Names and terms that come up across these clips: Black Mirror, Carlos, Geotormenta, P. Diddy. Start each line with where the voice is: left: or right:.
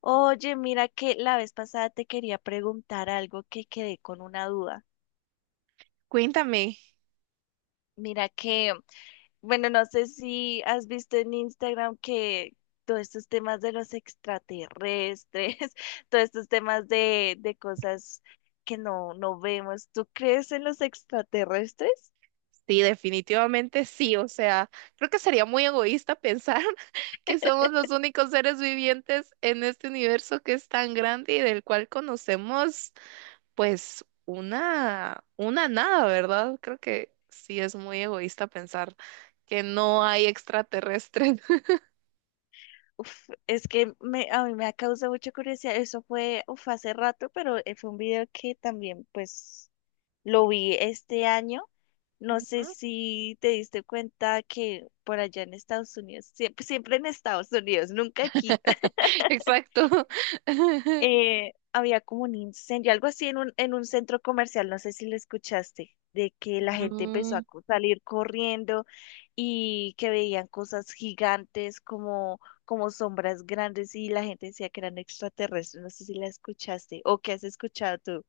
left: Oye, mira que la vez pasada te quería preguntar algo que quedé con una duda.
right: Cuéntame.
left: Mira que, bueno, no sé si has visto en Instagram que todos estos temas de los extraterrestres, todos estos temas de cosas que no vemos. ¿Tú crees en los extraterrestres?
right: Sí, definitivamente sí. O sea, creo que sería muy egoísta pensar que somos los únicos seres vivientes en este universo que es tan grande y del cual conocemos, pues, una nada, ¿verdad? Creo que sí es muy egoísta pensar que no hay extraterrestres.
left: Uf, es que me, a mí me ha causado mucha curiosidad. Eso fue, uf, hace rato, pero fue un video que también, pues... Lo vi este año. No sé
right: Ujú.
left: si te diste cuenta que por allá en Estados Unidos, siempre, siempre en Estados Unidos, nunca aquí,
right: Exacto.
left: había como un incendio, algo así en en un centro comercial, no sé si lo escuchaste, de que la gente empezó a
right: Mm.
left: salir corriendo y que veían cosas gigantes como, como sombras grandes y la gente decía que eran extraterrestres, no sé si la escuchaste o qué has escuchado tú.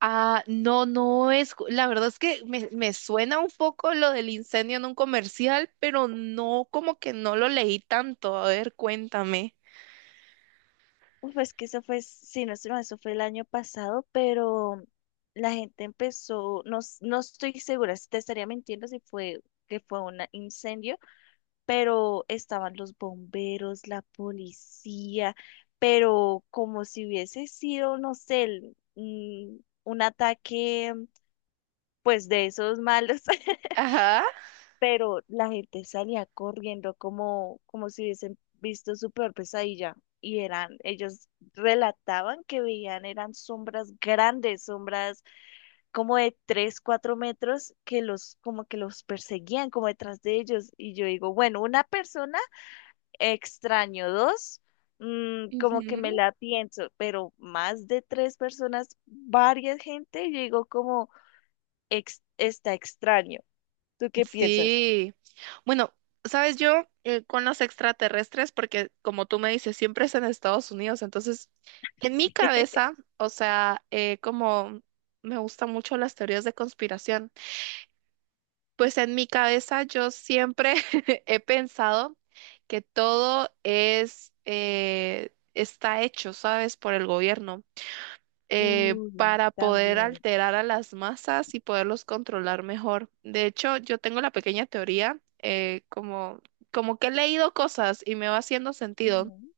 right: Ah, no, la verdad es que me suena un poco lo del incendio en un comercial, pero no, como que no lo leí tanto. A ver, cuéntame.
left: Uf, es que eso fue, sí, no estoy mal, eso fue el año pasado, pero la gente empezó, no, no estoy segura, te estaría mintiendo si fue que fue un incendio, pero estaban los bomberos, la policía, pero como si hubiese sido, no sé, un ataque, pues de esos malos.
right: Ajá.
left: Pero la gente salía corriendo como, como si hubiesen visto su peor pesadilla. Y eran, ellos relataban que veían, eran sombras grandes, sombras como de 3 4 metros, que los, como que los perseguían como detrás de ellos. Y yo digo, bueno, una persona extraño, dos, mm, como que me
right: Ujú.
left: la pienso, pero más de tres personas, varias gente, yo digo como está extraño. ¿Tú qué piensas?
right: Sí. Bueno, sabes yo, con los extraterrestres, porque como tú me dices, siempre es en Estados Unidos, entonces en mi
left: Sí.
right: cabeza, o sea, como me gustan mucho las teorías de conspiración. Pues en mi cabeza yo siempre he pensado que todo es, está hecho, ¿sabes? Por el gobierno,
left: Uy,
right: para poder
left: también.
right: alterar a las masas y poderlos controlar mejor. De hecho, yo tengo la pequeña teoría, como, como que he leído cosas y me va haciendo sentido,
left: Ujú.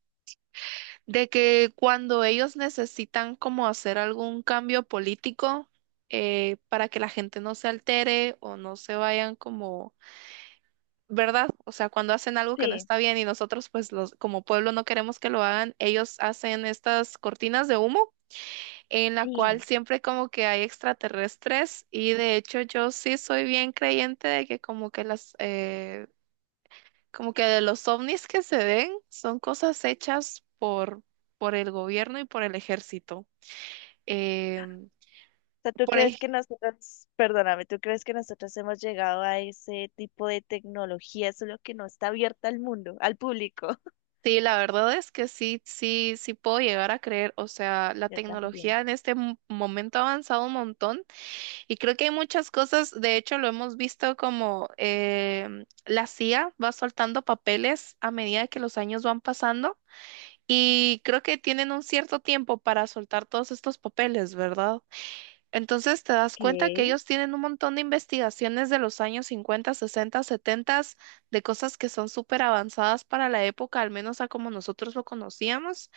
right: de que cuando ellos necesitan como hacer algún cambio político, para que la gente no se altere o no se vayan como ¿verdad? O sea, cuando hacen algo que no
left: Sí,
right: está bien y nosotros, pues, los, como pueblo no queremos que lo hagan, ellos hacen estas cortinas de humo en la cual
left: sí,
right: siempre como que hay extraterrestres y de hecho yo sí soy bien creyente de que como que las, como que de los ovnis que se ven son cosas hechas por el gobierno y por el ejército. Em,
left: o sea, ¿tú
right: por
left: crees
right: ej-
left: que nosotros, perdóname, ¿tú crees que nosotros hemos llegado a ese tipo de tecnología, solo que no está abierta al mundo, al público?
right: Sí, la verdad es que sí, sí puedo llegar a creer, o sea, la
left: Yo también.
right: tecnología en este momento ha avanzado un montón. Y creo que hay muchas cosas, de hecho lo hemos visto como la CIA va soltando papeles a medida que los años van pasando y creo que tienen un cierto tiempo para soltar todos estos papeles, ¿verdad? Entonces te das cuenta que
left: ¿Qué?
right: ellos tienen un montón de investigaciones de los años 50, 60, 70, de cosas que son súper avanzadas para la época, al menos a como nosotros lo conocíamos.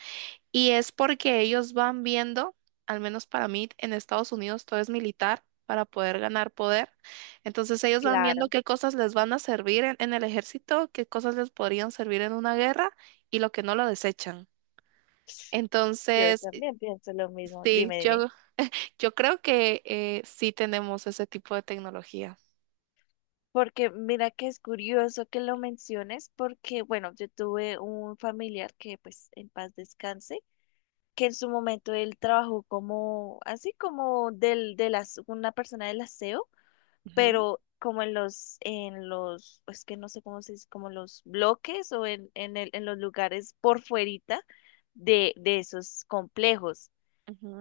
right: Y es porque ellos van viendo, al menos para mí, en Estados Unidos todo es militar para poder ganar poder. Entonces ellos van viendo
left: Claro,
right: qué cosas les van a servir en el ejército, qué cosas les podrían servir en una guerra y lo que no lo desechan.
left: yo
right: Entonces,
left: también pienso lo mismo.
right: sí,
left: Dime, dime.
right: yo creo que sí tenemos ese tipo de tecnología.
left: Porque mira que es curioso que lo menciones, porque bueno, yo tuve un familiar que pues en paz descanse, que en su momento él trabajó como, así como del, de las, una persona del aseo
right: Ujú,
left: pero como en en los, es que no sé cómo se dice, como en los bloques o en el, en los lugares por fuerita de esos complejos.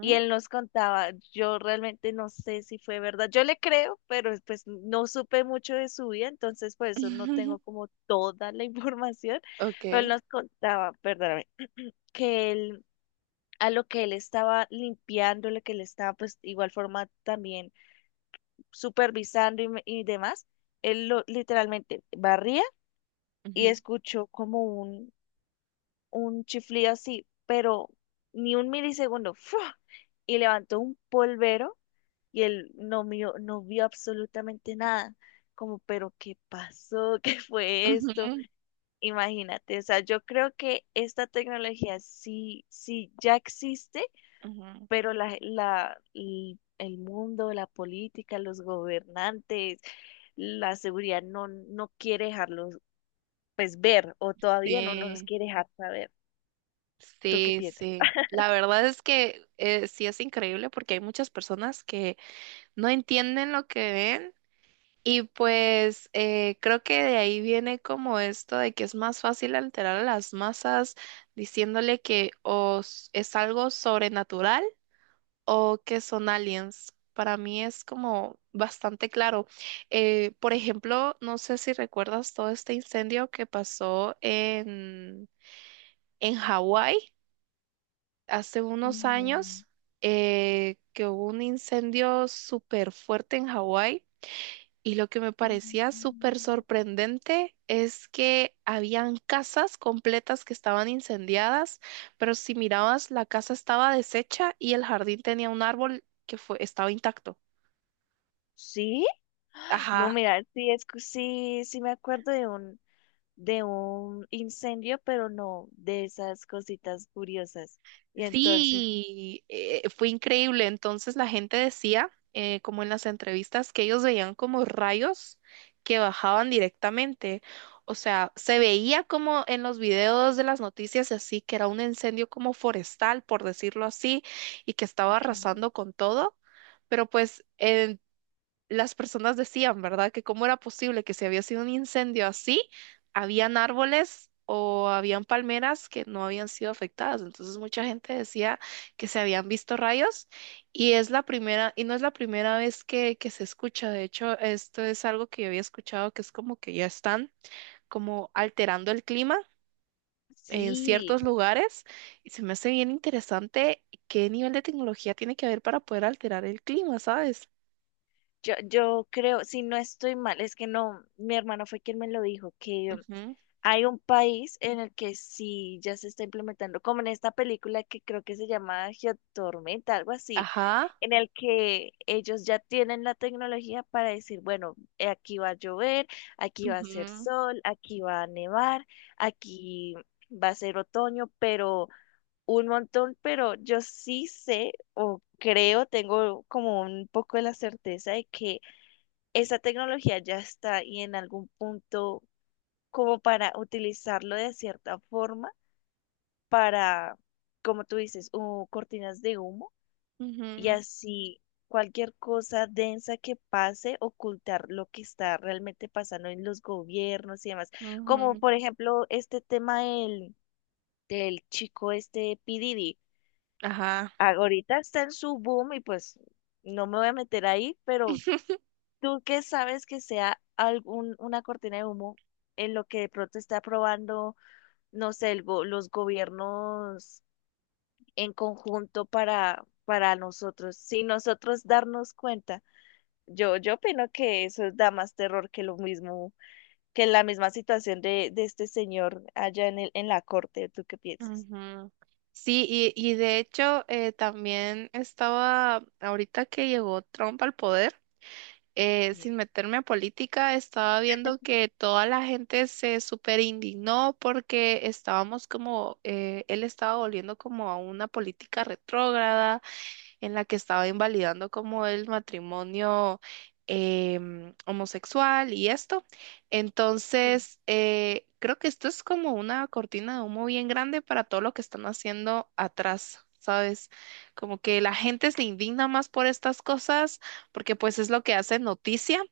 left: Y él nos contaba, yo realmente no sé si fue verdad, yo le creo, pero pues no supe mucho de su vida, entonces por eso no tengo como toda la información, pero él
right: Ok.
left: nos contaba, perdóname, que él, a lo que él estaba limpiando, lo que él estaba pues igual forma también supervisando y demás, él lo, literalmente barría y
right: Ujú,
left: escuchó como un chiflido así, pero ni un milisegundo, ¡fua! Y levantó un polvero y él no vio, no vio absolutamente nada. Como, pero ¿qué pasó? ¿Qué fue esto?
right: ujú,
left: Imagínate, o sea, yo creo que esta tecnología sí, sí ya existe
right: ujú.
left: pero el mundo, la política, los gobernantes, la seguridad no, no quiere dejarlos pues ver o todavía no nos
right: Sí.
left: quiere dejar saber. ¿Tú qué
right: Sí,
left: piensas?
right: sí. La verdad es que, sí es increíble porque hay muchas personas que no entienden lo que ven y pues, creo que de ahí viene como esto de que es más fácil alterar a las masas diciéndole que es algo sobrenatural o que son aliens. Para mí es como bastante claro. Por ejemplo, no sé si recuerdas todo este incendio que pasó en Hawái hace unos
left: Mm,
right: años, que hubo un incendio súper fuerte en Hawái y lo que me parecía súper
left: mm,
right: sorprendente es que habían casas completas que estaban incendiadas, pero si mirabas la casa estaba deshecha y el jardín tenía un árbol que fue, estaba intacto.
left: sí, no,
right: Ajá.
left: mira, sí, es, que sí, sí me acuerdo de un incendio, pero no de esas cositas curiosas. Y entonces,
right: Sí, fue increíble. Entonces la gente decía, como en las entrevistas, que ellos veían como rayos que bajaban directamente. O sea, se veía como en los videos de las noticias y así, que era un incendio como forestal, por decirlo así, y que estaba
left: ok,
right: arrasando con todo. Pero pues las personas decían, ¿verdad? Que cómo era posible que si había sido un incendio así, habían árboles o habían palmeras que no habían sido afectadas. Entonces mucha gente decía que se habían visto rayos y es la primera, y no es la primera vez que se escucha. De hecho, esto es algo que yo había escuchado que es como que ya están como alterando el clima en
left: sí.
right: ciertos lugares y se me hace bien interesante qué nivel de tecnología tiene que haber para poder alterar el clima, ¿sabes?
left: Yo creo, si no estoy mal, es que no, mi hermano fue quien me lo dijo, que
right: Ujú.
left: hay un país en el que sí ya se está implementando, como en esta película que creo que se llama Geotormenta, algo así,
right: Ajá.
left: en el que ellos ya tienen la tecnología para decir, bueno, aquí va a llover, aquí va a hacer
right: Ujú,
left: sol, aquí va a nevar, aquí va a ser otoño, pero un montón, pero yo sí sé o creo, tengo como un poco de la certeza de que esa tecnología ya está y en algún punto como para utilizarlo de cierta forma para, como tú dices, cortinas de humo y
right: ujú,
left: así cualquier cosa densa que pase, ocultar lo que está realmente pasando en los gobiernos y demás. Como
right: ujú.
left: por ejemplo este tema del, del chico este P. Diddy.
right: Ajá.
left: Ahorita está en su boom y pues no me voy a meter ahí, pero ¿tú qué sabes que sea algún, una cortina de humo en lo que de pronto está aprobando, no sé, los gobiernos en conjunto para nosotros, sin nosotros darnos cuenta? Yo opino que eso da más terror que lo mismo, que la misma situación de este señor allá en el, en la corte. ¿Tú qué piensas?
right: Ujú. Sí, y de hecho, también estaba, ahorita que llegó Trump al poder,
left: Sí,
right: sin meterme a política, estaba viendo que toda la gente se súper indignó porque estábamos como, él estaba volviendo como a una política retrógrada en la que estaba invalidando como el matrimonio, homosexual y esto.
left: sí,
right: Entonces, creo que esto es como una cortina de humo bien grande para todo lo que están haciendo atrás. ¿Sabes? Como que la gente se indigna más por estas cosas porque pues es lo que hace noticia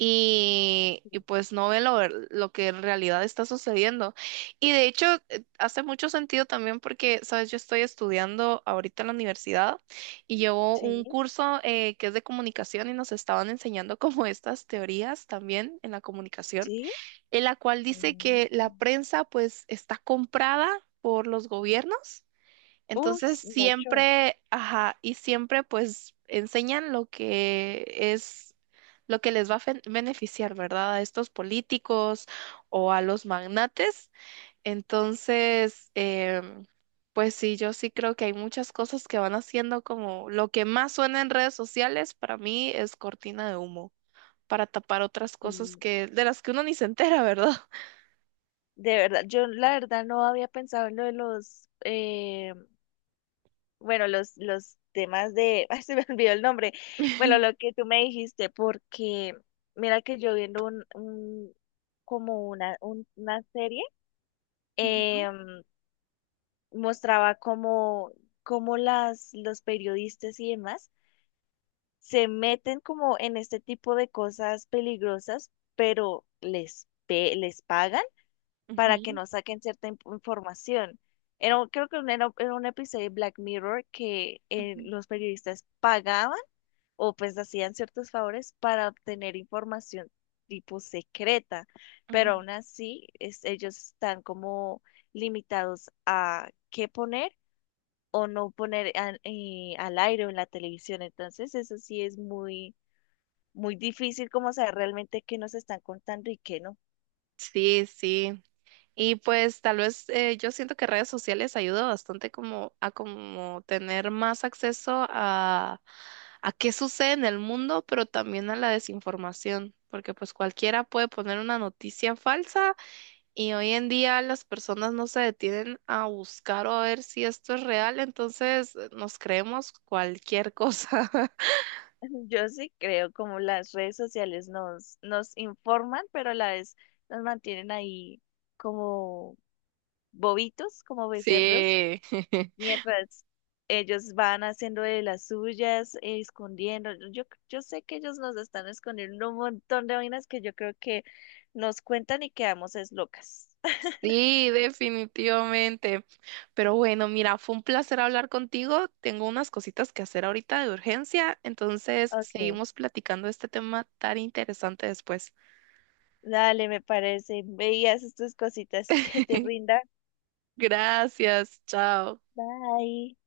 right: y pues no ve lo que en realidad está sucediendo. Y de hecho, hace mucho sentido también porque, sabes, yo estoy estudiando ahorita en la universidad y llevo
left: sí,
right: un curso, que es de comunicación y nos estaban enseñando como estas teorías también en la comunicación,
left: sí,
right: en la cual dice que la
left: mm.
right: prensa pues está comprada por los gobiernos,
left: Uy,
right: entonces
left: mucho.
right: siempre, ajá, y siempre pues enseñan lo que es, lo que les va a beneficiar, ¿verdad? A estos políticos o a los magnates. Entonces, pues sí, yo sí creo que hay muchas cosas que van haciendo como lo que más suena en redes sociales para mí es cortina de humo, para tapar otras cosas
left: Sí,
right: que, de las que uno ni se entera, ¿verdad?
left: de verdad, yo la verdad no había pensado en lo de los, bueno, los temas de, ay, se me olvidó el nombre, bueno, lo que tú me dijiste, porque mira que yo viendo como una serie,
right: Ujú,
left: eh, mostraba como, como las, los periodistas y demás se meten como en este tipo de cosas peligrosas, pero les, les pagan para que
right: ujú,
left: no saquen cierta información. Era, creo que era, era un episodio de Black Mirror que
right: ujú,
left: los periodistas pagaban o pues hacían ciertos favores para obtener información tipo secreta, pero
right: ujú.
left: aún así ellos están como limitados a qué poner o no poner al al aire o en la televisión. Entonces eso sí es muy, muy difícil como saber realmente qué nos están contando y qué no.
right: Sí, sí. Y pues tal vez, yo siento que redes sociales ayuda bastante como a como tener más acceso a qué sucede en el mundo, pero también a la desinformación, porque pues cualquiera puede poner una noticia falsa y hoy en día las personas no se detienen a buscar o a ver si esto es real, entonces nos creemos cualquier cosa.
left: Yo sí creo como las redes sociales nos informan, pero a la vez nos mantienen ahí como bobitos, como becerros,
right: Sí.
left: mientras ellos van haciendo de las suyas, escondiendo. Yo sé que ellos nos están escondiendo un montón de vainas que yo creo que nos cuentan y quedamos es locas.
right: Sí, definitivamente. Pero bueno, mira, fue un placer hablar contigo. Tengo unas cositas que hacer ahorita de urgencia, entonces
left: Ok,
right: seguimos platicando de este tema tan interesante después.
left: dale, me parece. Veías estas cositas que te rindan.
right: Gracias, chao.
left: Bye.